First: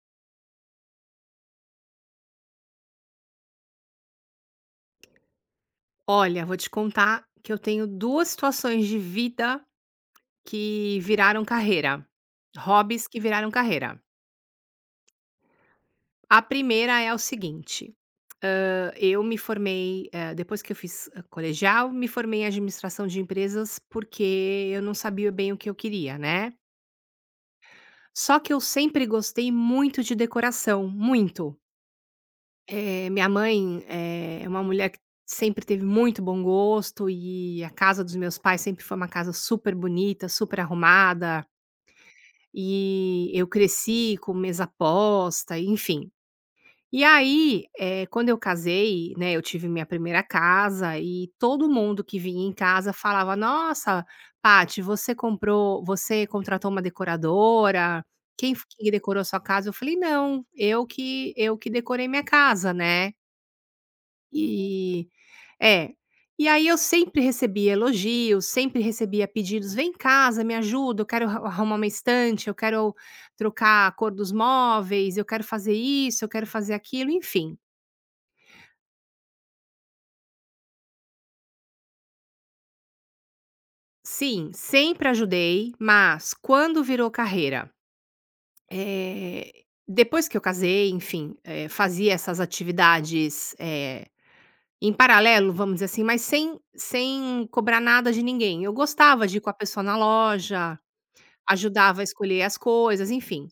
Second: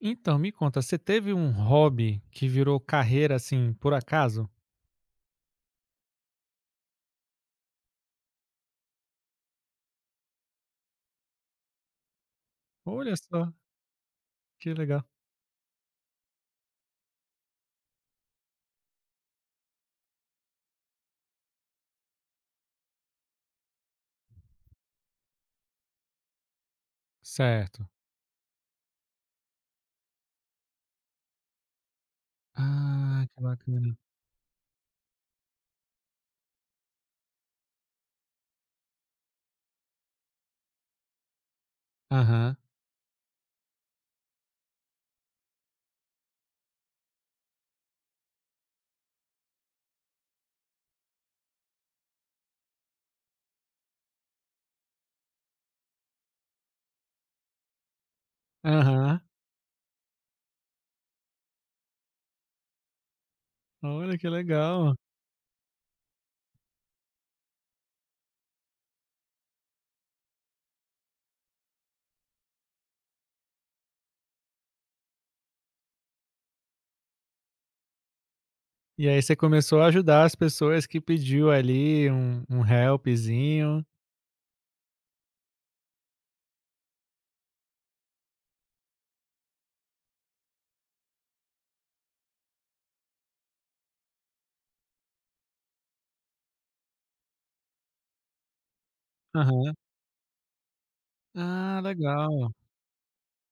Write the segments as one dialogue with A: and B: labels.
A: Então, me conta, você teve um hobby que virou carreira, assim, por acaso?
B: Olha, vou te contar que eu tenho 2 situações de vida que viraram carreira, hobbies
A: Olha
B: que viraram
A: só,
B: carreira.
A: que legal.
B: A primeira é o seguinte. Eu me formei, depois que eu fiz colegial, me formei em administração de empresas, porque eu não sabia bem o que eu queria, né.
A: Certo.
B: Só que eu sempre gostei muito de decoração, muito. Eh,
A: Ah,
B: minha
A: que
B: mãe
A: bacana.
B: é uma mulher que sempre teve muito bom gosto, e a casa dos meus pais sempre foi uma casa super bonita, super arrumada.
A: Aham,
B: E eu cresci com mesa posta, enfim. E aí, quando eu casei, né, eu tive minha primeira casa e todo mundo que vinha em casa falava: "Nossa, Paty, você contratou uma decoradora? Quem f que
A: aham.
B: decorou sua casa?" Eu falei: "Não, eu que decorei minha casa, né".
A: Olha que legal.
B: E é. E aí eu sempre recebia elogios, sempre recebia pedidos: "Vem em casa, me ajuda, eu quero arrumar uma estante, eu quero trocar a cor dos móveis, eu quero fazer isso, eu quero fazer aquilo", enfim.
A: E aí você começou a ajudar as pessoas que pediu ali um helpzinho.
B: Sim, sempre ajudei, mas quando virou carreira, eh, depois que eu casei, enfim, fazia essas atividades, em paralelo, vamos dizer assim, mas sem cobrar nada de ninguém. Eu gostava de ir com a
A: Aham.
B: pessoa na loja,
A: Ah,
B: ajudava a escolher
A: legal.
B: as coisas, enfim.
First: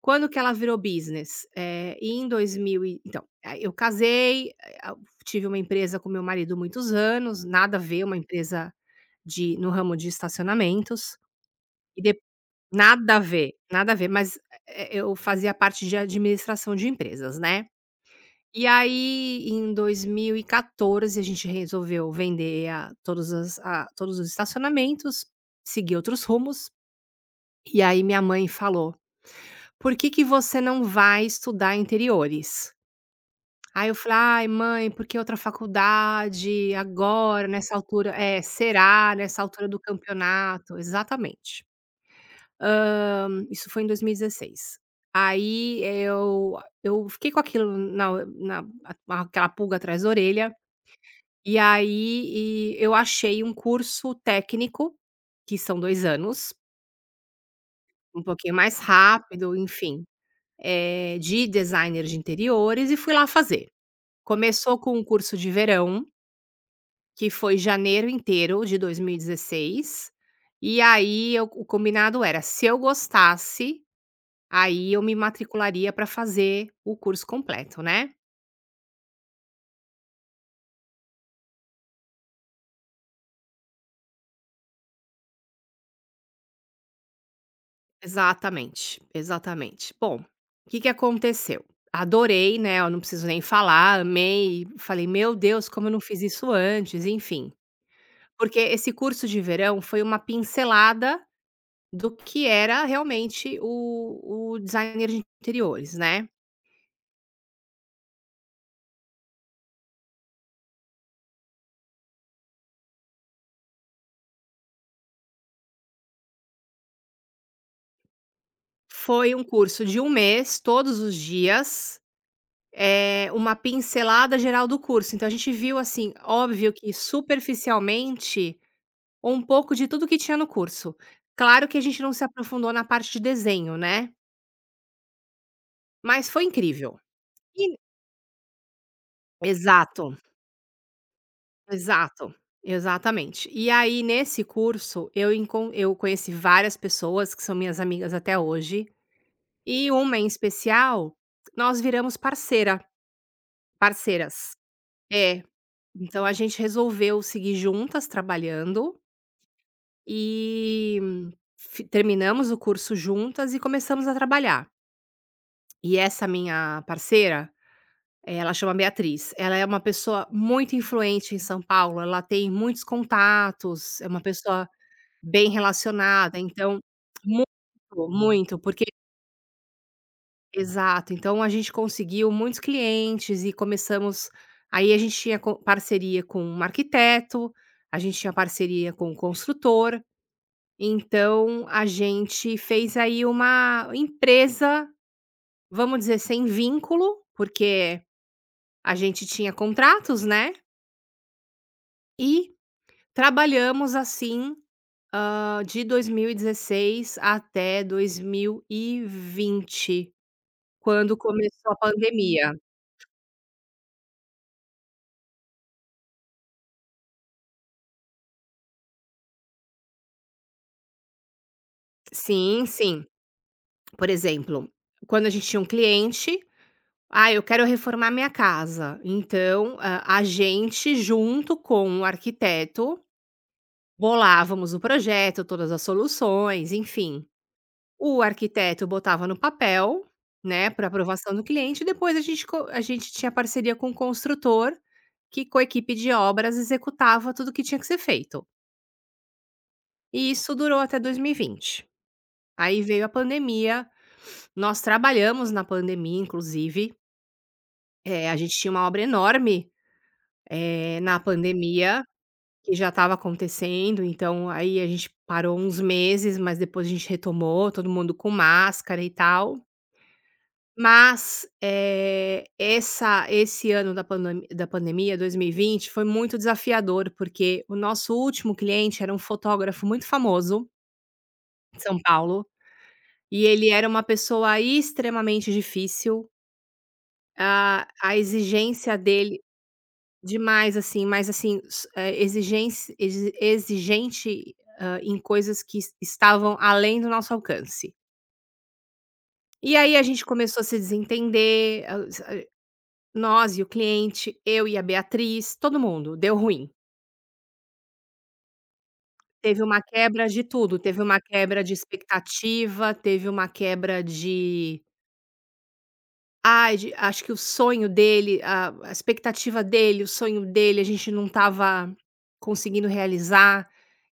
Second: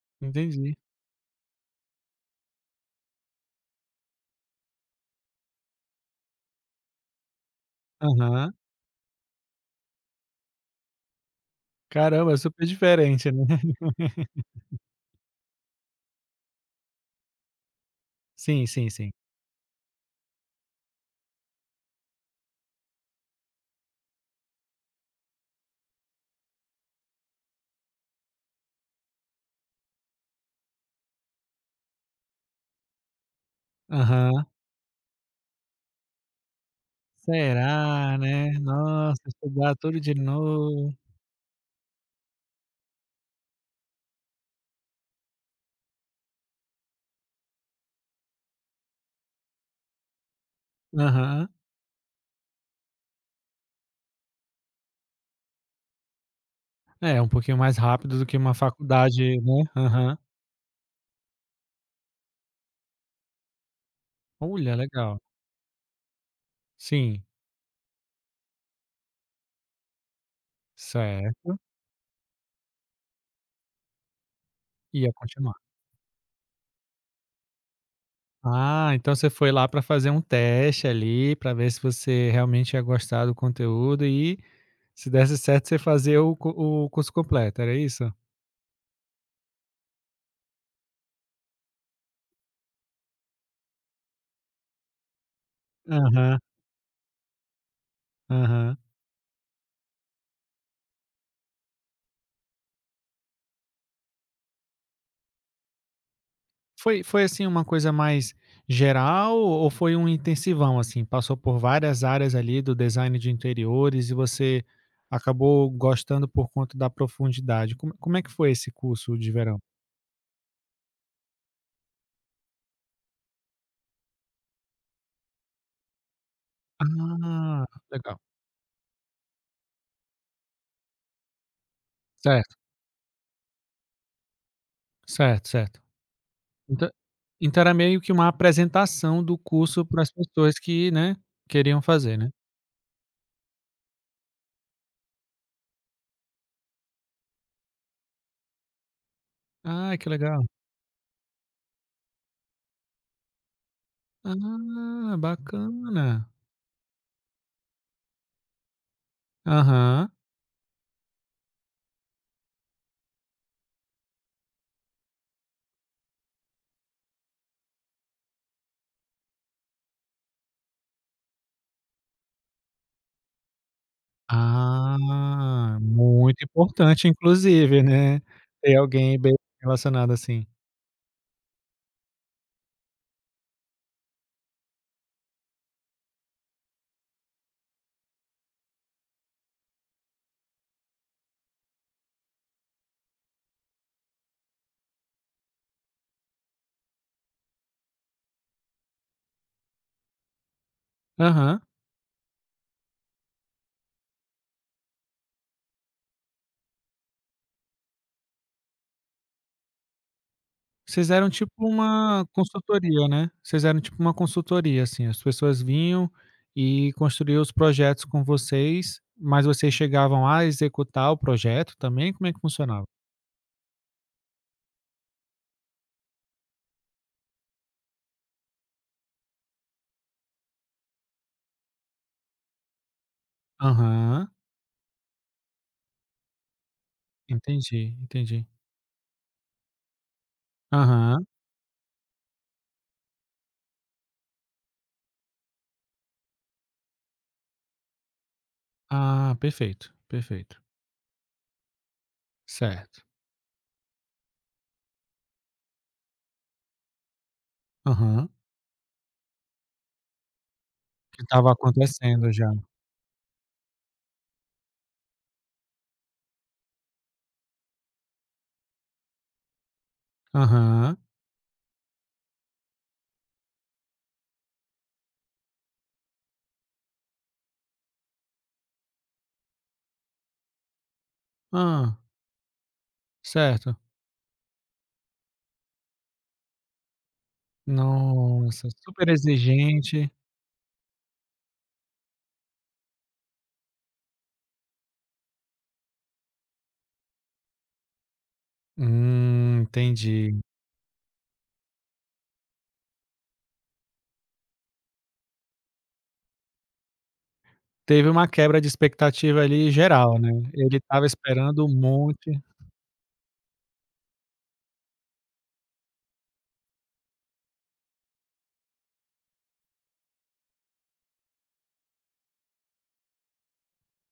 B: Quando que ela
A: Entendi.
B: virou business? Em 2000 e então, aí eu casei, eh, a tive uma empresa com meu marido muitos anos, nada a ver, uma
A: Aham.
B: empresa de no ramo de estacionamentos, e de
A: Caramba, é super
B: nada a
A: diferente, né?
B: ver, nada a ver, mas, eu fazia parte de administração de empresas, né. E
A: Sim, sim, sim.
B: aí, em 2014, a gente resolveu vender a todos os estacionamentos, seguir outros rumos, e aí minha mãe falou: "Por que que você não vai estudar interiores?" Aí eu falei:
A: Aham.
B: "Ai, mãe, porque outra faculdade, agora, nessa altura",
A: Será,
B: é,
A: né?
B: será
A: Nossa,
B: nessa altura
A: estudar
B: do
A: tudo de
B: campeonato,
A: novo.
B: exatamente. Isso foi em 2016. Aí eu fiquei com aquilo na aquela pulga atrás da orelha,
A: Aham.
B: e aí eu achei um curso técnico, que são 2 anos,
A: É, um pouquinho mais rápido
B: um
A: do que
B: pouquinho
A: uma
B: mais
A: faculdade,
B: rápido,
A: né.
B: enfim.
A: Aham.
B: De designer de interiores e fui lá fazer.
A: Olha,
B: Começou com um
A: legal.
B: curso de verão,
A: Sim,
B: que foi janeiro inteiro de dois mil e dezesseis, e aí eu
A: certo.
B: o combinado era, se eu gostasse, aí eu
A: Ia
B: me
A: continuar.
B: matricularia para fazer o curso completo, né.
A: Ah, então você foi lá para fazer um teste ali, para ver se você realmente ia gostar do conteúdo e, se desse certo, você fazia o curso completo, era isso?
B: Exatamente, exatamente. Bom, o que que aconteceu? Adorei, né, eu não preciso nem falar, amei, falei: "Meu Deus, como eu não fiz
A: Aham,
B: isso antes", enfim. Porque
A: aham.
B: esse curso de verão foi uma pincelada do que era realmente o designer de interiores, né.
A: Foi assim, uma coisa mais geral ou foi um intensivão, assim? Passou por várias áreas ali do design de interiores e você acabou gostando por conta da profundidade. Como é que foi esse curso de
B: Foi um
A: verão?
B: curso de um mês, todos os dias, uma pincelada geral do curso. Então a gente viu, assim, óbvio que
A: Ah, legal.
B: superficialmente, um pouco de tudo que tinha no curso. Claro que a gente não se
A: Certo,
B: aprofundou na parte de desenho, né,
A: certo, certo.
B: mas foi
A: Então
B: incrível.
A: então
B: E
A: era meio que uma apresentação do curso para as
B: exato,
A: pessoas que, né, queriam fazer, né?
B: exato, exatamente. E aí nesse curso eu conheci várias pessoas que são minhas amigas até hoje. E
A: Ah, que
B: uma em
A: legal.
B: especial, nós viramos parceiras.
A: Ah,
B: É, então
A: bacana.
B: a gente resolveu seguir juntas trabalhando,
A: Aham.
B: e fi terminamos o curso juntas e começamos a trabalhar. E essa minha parceira, ela chama Beatriz, ela é uma pessoa muito influente em São Paulo, ela tem muitos contatos, é uma pessoa bem
A: Ah,
B: relacionada,
A: muito
B: então
A: importante inclusive,
B: muito,
A: né,
B: muito,
A: ter
B: porque...
A: alguém bem relacionado assim.
B: Exato, então a gente conseguiu muitos clientes e começamos. Aí a gente tinha co parceria com um arquiteto, a gente tinha parceria com um construtor, então a gente fez aí uma empresa, vamos dizer, sem vínculo, porque a gente tinha contratos, né,
A: Aham.
B: e trabalhamos assim, de 2016 até 2020,
A: Vocês
B: quando
A: eram tipo
B: começou a
A: uma
B: pandemia.
A: consultoria, né? Vocês eram tipo uma consultoria, assim, as pessoas vinham e construíam os projetos com vocês, mas vocês chegavam a executar o projeto também? Como é que
B: Sim,
A: funcionava?
B: sim. Por exemplo, quando a gente tinha um cliente: "Ah, eu quero reformar minha casa". Então, a gente, junto com o arquiteto,
A: Aham,
B: bolávamos o projeto, todas as soluções, enfim.
A: entendi,
B: O
A: entendi.
B: arquiteto botava no papel, né, para
A: Aham.
B: aprovação do cliente, e depois a gente tinha parceria com o construtor, que com a equipe de obras executava tudo o que tinha que ser feito.
A: Ah, perfeito,
B: E isso
A: perfeito.
B: durou até 2020. Aí
A: Certo.
B: veio a pandemia, nós trabalhamos na pandemia, inclusive.
A: Aham.
B: É, a gente tinha uma obra enorme, na
A: Que estava
B: pandemia,
A: acontecendo já.
B: que já estava acontecendo, então aí a gente parou uns meses, mas depois a gente retomou, todo mundo com máscara e tal.
A: Aham.
B: Mas, eh, essa esse ano da pandemia, dois mil e vinte, foi muito desafiador, porque o nosso último cliente era um fotógrafo muito famoso em
A: Ah,
B: São Paulo, e ele
A: certo.
B: era uma pessoa extremamente difícil. A
A: Nossa,
B: exigência
A: super
B: dele...
A: exigente.
B: Demais, assim, mas assim, s eh, exigenci exi exigente, em coisas que es estavam além do nosso alcance. E aí a gente
A: Entendi.
B: começou a se desentender, hã, s nós e o cliente, eu e a Beatriz, todo mundo, deu ruim.
A: Teve uma quebra de expectativa
B: Teve
A: ali
B: uma
A: geral,
B: quebra
A: né.
B: de
A: Ele
B: tudo, teve
A: estava
B: uma quebra
A: esperando um
B: de
A: monte.
B: expectativa, teve uma quebra de... Ai, de acho que o sonho dele, a expectativa dele, o sonho dele, a gente não estava conseguindo realizar,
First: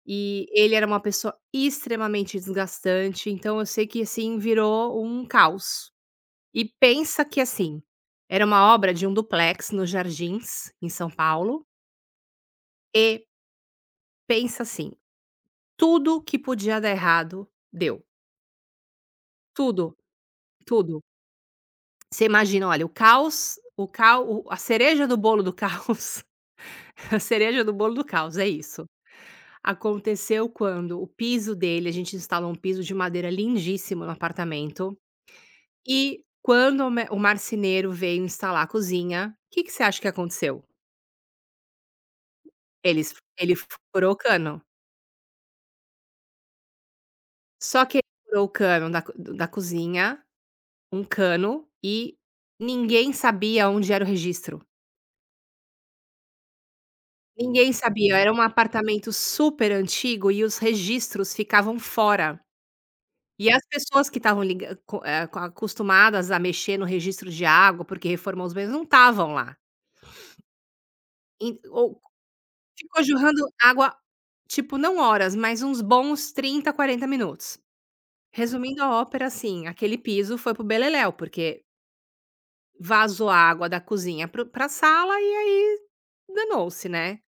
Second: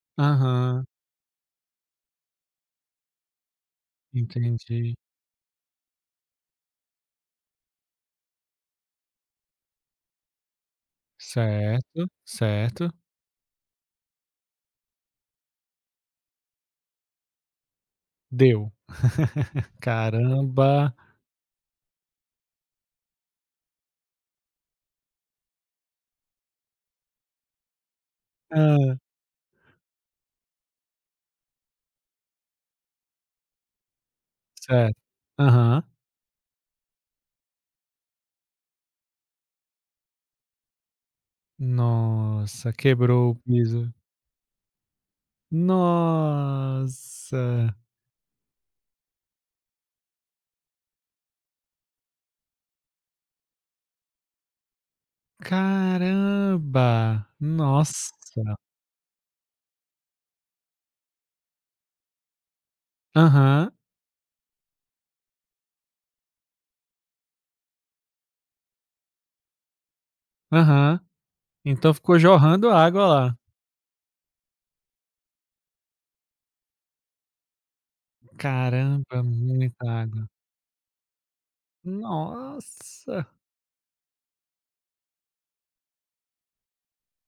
B: e ele
A: Aham,
B: era uma pessoa extremamente desgastante, então eu sei que, assim,
A: entendi.
B: virou um caos. E pensa que, assim, era uma obra de um duplex nos Jardins, em São Paulo,
A: Certo, certo.
B: e pensa assim, tudo que podia dar errado, deu.
A: Deu.
B: Tudo,
A: Caramba.
B: tudo. Você imagina, olha, o caos o cau a cereja do bolo do caos a cereja do bolo do caos, é isso.
A: Hã,
B: Aconteceu quando o piso dele, a gente instalou um piso de madeira lindíssimo no apartamento,
A: certo. Aham.
B: e quando o marceneiro veio instalar a cozinha, o que que você acha que aconteceu?
A: Nossa,
B: Eles
A: quebrou o
B: ele
A: piso.
B: furou o cano.
A: Nossa,
B: Só que ele furou o cano da cozinha, um cano, e ninguém sabia onde era o registro.
A: caramba.
B: Ninguém
A: Nossa.
B: sabia, era um apartamento super antigo e os registros ficavam fora. E as
A: Aham,
B: pessoas que estavam liga co eh, co acostumadas a mexer no registro de água, porque reformou os banheiros, não estavam lá.
A: aham.
B: En
A: Então
B: ou
A: ficou jorrando
B: ficou
A: água lá.
B: jorrando água, tipo, não horas, mas uns bons 30, 40 minutos. Resumindo a
A: Caramba,
B: ópera, assim,
A: muita
B: aquele
A: água.
B: piso foi pro beleléu, porque
A: Nossa,
B: vazou a água da cozinha para o sala, e aí danou-se, né.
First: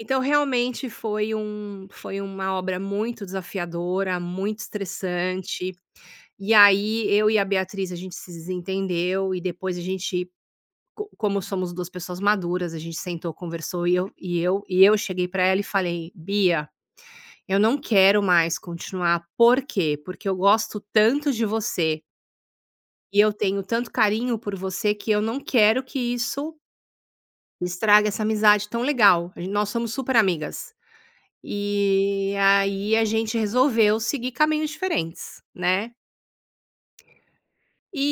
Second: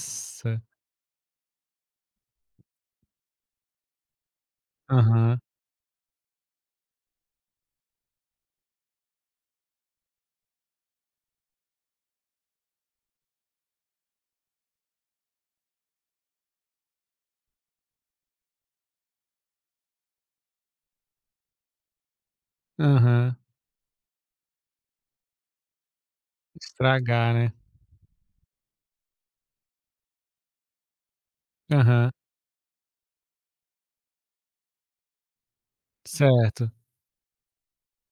B: Então realmente foi uma obra muito desafiadora, muito
A: Aham,
B: estressante. E aí, eu e a Beatriz, a gente se desentendeu, e depois a gente co como somos 2 pessoas maduras, a gente sentou, conversou, e eu cheguei pra ela e falei: "Bia, eu não quero mais continuar, por quê? Porque eu gosto tanto de você e eu
A: aham.
B: tenho tanto carinho por você que eu não quero que isso
A: Estragar, né.
B: estrague essa amizade tão legal, a gen nós somos super amigas".
A: Aham,
B: E aí a gente resolveu seguir caminhos diferentes, né.
A: certo.
B: E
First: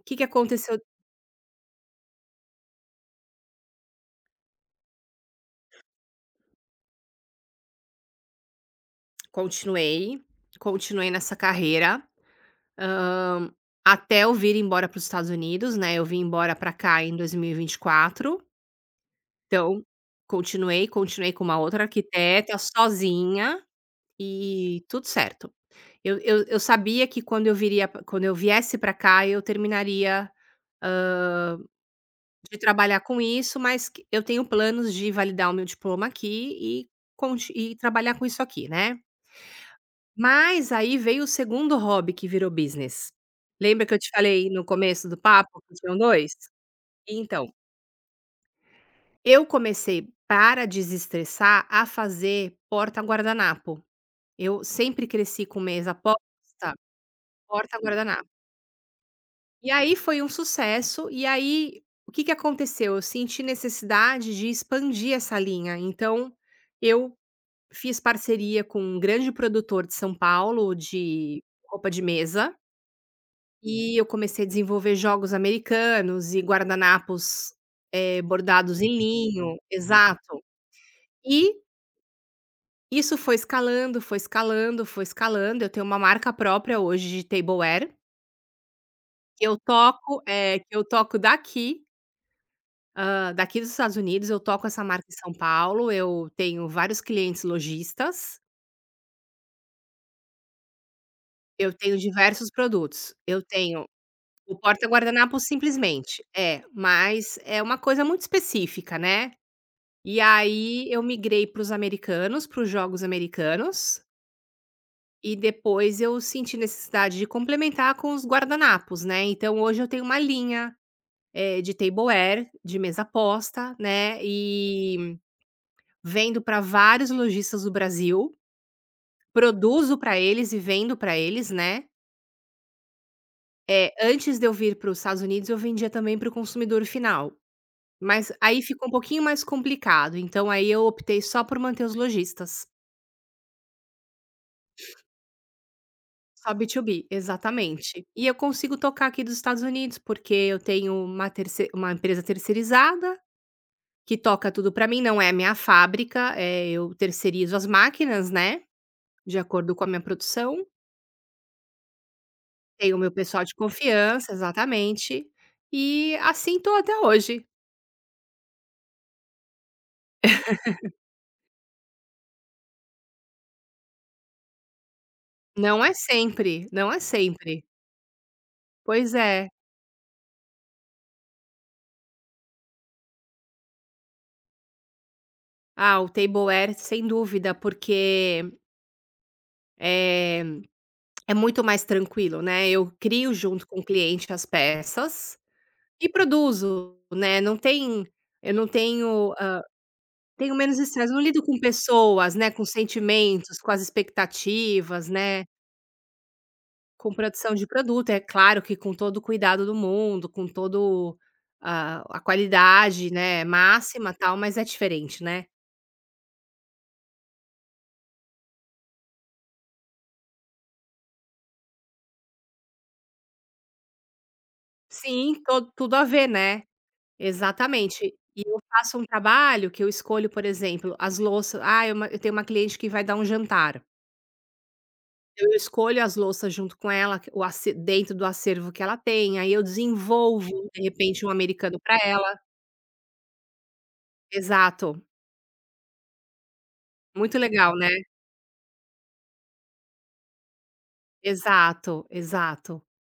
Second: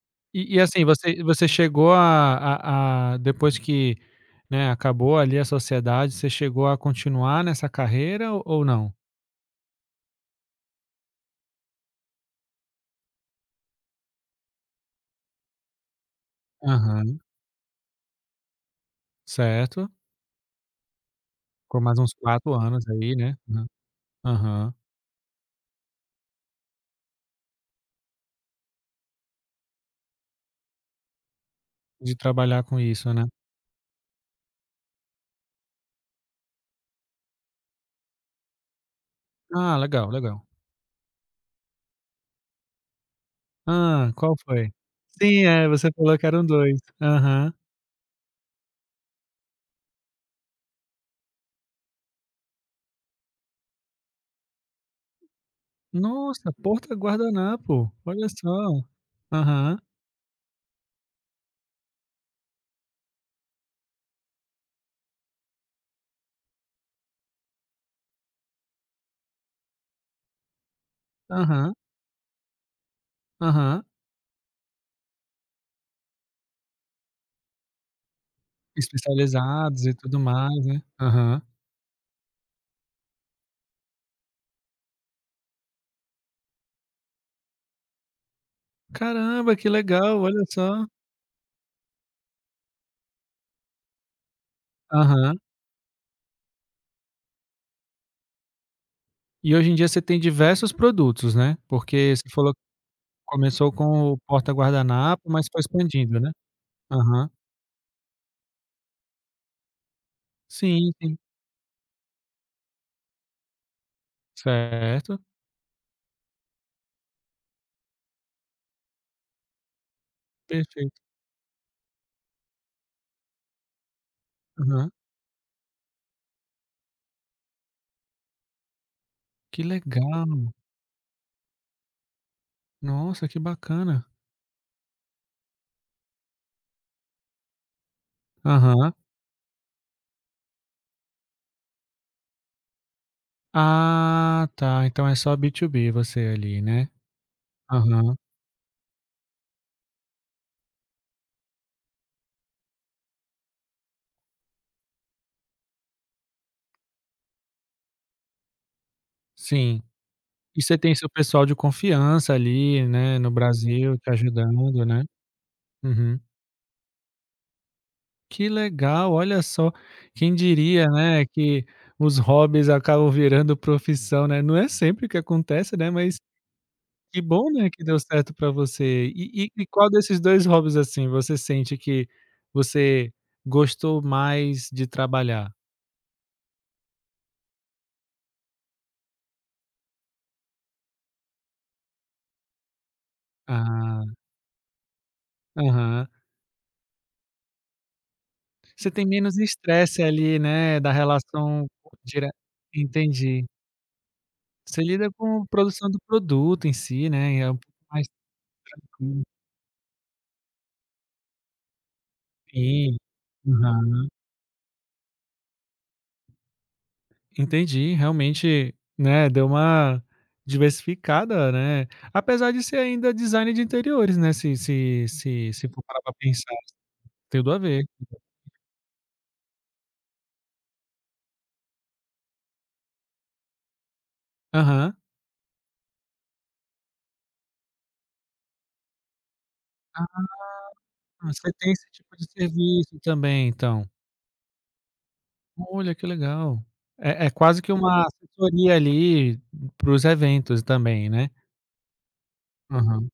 B: o que que
A: E
B: aconteceu...
A: assim, você chegou a depois que, né, acabou ali a sociedade, você chegou a continuar nessa carreira ou não?
B: Continuei, continuei nessa carreira, hã, até eu vir embora para os Estados Unidos, né, eu vim embora para cá em
A: Aham,
B: dois mil e vinte e quatro. Então
A: certo.
B: continuei, continuei com uma
A: Ficou
B: outra
A: mais uns 4
B: arquiteta,
A: anos aí, né.
B: sozinha,
A: Aham, aham.
B: e tudo certo. Eu sabia que quando eu viesse para cá, eu terminaria
A: De
B: de
A: trabalhar com
B: trabalhar
A: isso,
B: com
A: né.
B: isso, mas que eu tenho planos de validar o meu diploma aqui e conti e trabalhar com isso aqui, né.
A: Ah, legal, legal.
B: Mas aí veio o segundo hobby que virou business. Lembra que eu te
A: Hã, qual
B: falei no
A: foi?
B: começo do
A: Sim,
B: papo
A: é,
B: que
A: você
B: tinham
A: falou que
B: 2?
A: eram dois.
B: Então,
A: Aham.
B: eu comecei, para desestressar, a fazer porta-guardanapo. Eu sempre cresci com mesa
A: Nossa,
B: posta,
A: porta guardanapo, olha
B: porta-guardanapo.
A: só.
B: E
A: Aham,
B: aí foi um sucesso, e aí o que que aconteceu? Eu senti necessidade de expandir essa linha, então eu fiz parceria com um grande produtor de São Paulo de
A: aham,
B: roupa de mesa.
A: aham.
B: E eu comecei a desenvolver jogos americanos e guardanapos, bordados em linho,
A: Especializados e tudo
B: exato.
A: mais, né. Aham.
B: E isso foi escalando, foi escalando, foi escalando. Eu tenho uma marca própria hoje de tableware,
A: Caramba, que legal, olha
B: que eu
A: só.
B: toco daqui, daqui dos Estados Unidos, eu toco essa marca em São
A: Aham.
B: Paulo. Eu tenho vários clientes lojistas,
A: E hoje em dia você tem diversos produtos, né,
B: eu tenho
A: porque você
B: diversos
A: falou que
B: produtos. Eu
A: começou
B: tenho
A: com o porta
B: o porta
A: guardanapo,
B: guardanapo
A: mas foi expandindo,
B: simplesmente
A: né?
B: é,
A: Aham.
B: mas é uma coisa muito específica, né. E aí
A: Sim,
B: eu
A: sim.
B: migrei para os americanos, para os jogos americanos,
A: Certo,
B: e depois eu senti necessidade de complementar com os guardanapos, né. Então hoje eu tenho uma linha,
A: perfeito.
B: de tableware, de mesa posta, né,
A: Aham.
B: e vendo para vários lojistas do Brasil,
A: Que
B: produzo para eles
A: legal.
B: e vendo para eles, né.
A: Nossa, que
B: Eh,
A: bacana.
B: antes de eu vir para os Estados Unidos, eu vendia também para o consumidor final, mas aí ficou um
A: Aham.
B: pouquinho mais complicado, então aí eu optei só por manter os lojistas.
A: Ah, tá, então é só B2B você
B: Só
A: ali, né?
B: B2B, exatamente.
A: Aham,
B: E eu consigo tocar aqui dos Estados Unidos, porque eu tenho uma empresa terceirizada, que toca tudo para mim, não é a minha fábrica. É, eu terceirizo as máquinas, né, de acordo
A: sim.
B: com a minha produção.
A: E você tem seu pessoal de confiança ali,
B: Tenho o meu
A: né, no
B: pessoal de
A: Brasil te
B: confiança,
A: ajudando, né?
B: exatamente. E
A: Uhum.
B: assim tô até hoje.
A: Que legal, olha só, quem diria, né, que os hobbies acabam virando profissão, né? Não é sempre que acontece,
B: Não
A: né,
B: é
A: mas
B: sempre, não é
A: que bom,
B: sempre.
A: né, que deu certo pra você.
B: Pois é.
A: E qual desses 2 hobbies, assim, você sente que você gostou mais de trabalhar?
B: Ah, o tableware sem dúvida, porque, eh, é muito mais tranquilo, né, eu crio junto com o
A: Ah,
B: cliente as peças
A: aham.
B: e produzo, né, não tem eu não
A: Você tem
B: tenho,
A: menos estresse ali,
B: tenho menos
A: né, da
B: estresse, não lido com
A: relação dire
B: pessoas, né, com
A: entendi.
B: sentimentos, com as
A: Você
B: expectativas,
A: lida com
B: né,
A: produção do produto em si,
B: com
A: né, e é
B: produção
A: um
B: de
A: pouco mais
B: produto, é claro que com todo o
A: tranquilo.
B: cuidado do mundo, com todo a
A: Sim,
B: qualidade, né,
A: aham.
B: máxima, tal, mas é diferente, né.
A: Entendi, realmente, né, deu uma diversificada, né, apesar de ser ainda design de interiores, né, se se
B: Sim,
A: se
B: to
A: se for
B: tudo
A: parar
B: a
A: pra
B: ver,
A: pensar,
B: né,
A: tem tudo a ver.
B: exatamente. E eu faço um trabalho que eu escolho, por exemplo, as louça ah, eu ma eu tenho uma cliente que vai dar um jantar.
A: Aham.
B: Eu escolho as louças junto com ela, o ace dentro do acervo que ela tem, aí eu desenvolvo, de repente,
A: Ah,
B: um
A: você tem
B: americano
A: esse
B: para
A: tipo de
B: ela.
A: serviço também então?
B: Exato,
A: Olha, que legal. É
B: muito
A: quase que
B: legal, né.
A: uma assessoria ali para os eventos também, né.
B: Exato, exato.
A: Aham.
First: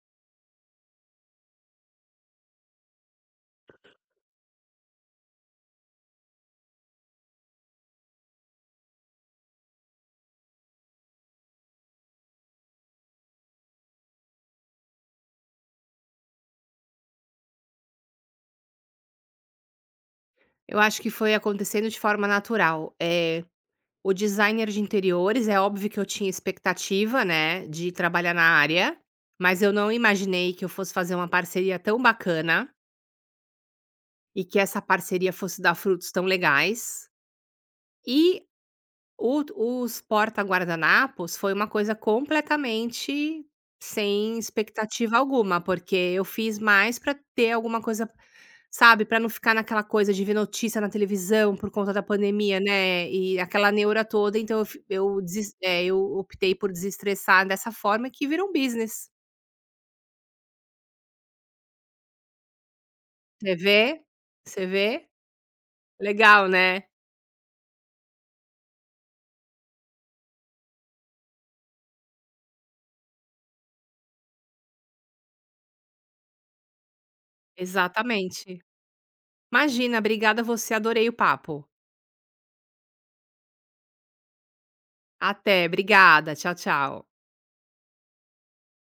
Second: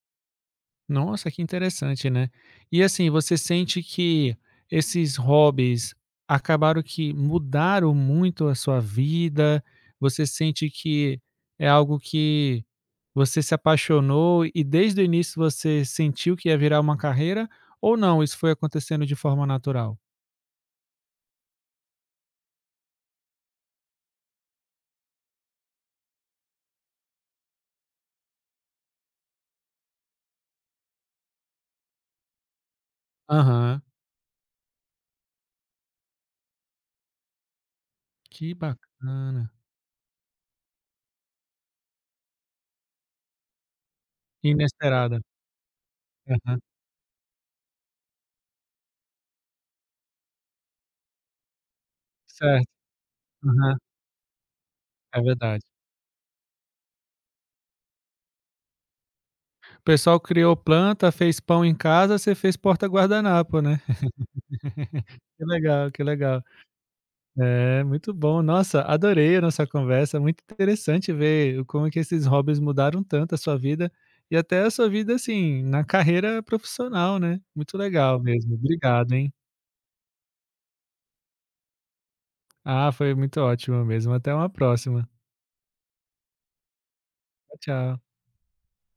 A: Nossa, que interessante, né. E assim, você sente que esses hobbies acabaram que mudaram muito a sua vida? Você sente que é algo que você se apaixonou e desde o início você sentiu que ia virar uma carreira, ou não, isso foi acontecendo de forma natural?
B: Eu acho que foi acontecendo de forma natural. O designer de interiores, é óbvio que eu tinha expectativa, né, de trabalhar na área, mas eu não imaginei que eu fosse fazer uma parceria tão bacana,
A: Aham.
B: e que essa parceria fosse dar frutos tão legais. E
A: Que
B: O
A: bacana.
B: os porta-guardanapos foi uma coisa completamente sem expectativa
A: Inesperada.
B: alguma, porque eu fiz mais para ter alguma coisa, sabe, para não ficar naquela coisa de ver notícia na televisão por conta da pandemia,
A: Certo.
B: né, e aquela
A: Aham,
B: neura toda, então eu fi
A: é
B: eu deses
A: verdade.
B: eh, eu optei por desestressar dessa forma que virou um business.
A: O pessoal criou planta, fez pão em casa, você fez porta
B: Você
A: guardanapo, né.
B: vê? Você vê?
A: Que legal, que legal.
B: Legal, né?
A: É, muito bom. Nossa, adorei a nossa conversa, muito interessante ver o- como é que esses hobbies mudaram tanto a sua vida, e até a sua vida, assim, na carreira profissional, né. Muito legal mesmo,
B: Exatamente.
A: obrigado, hein.
B: Imagina, obrigada a você, adorei o papo.
A: Ah, foi muito ótimo mesmo, até uma próxima.
B: Até, obrigada. Tchau, tchau.
A: Tchau, tchau.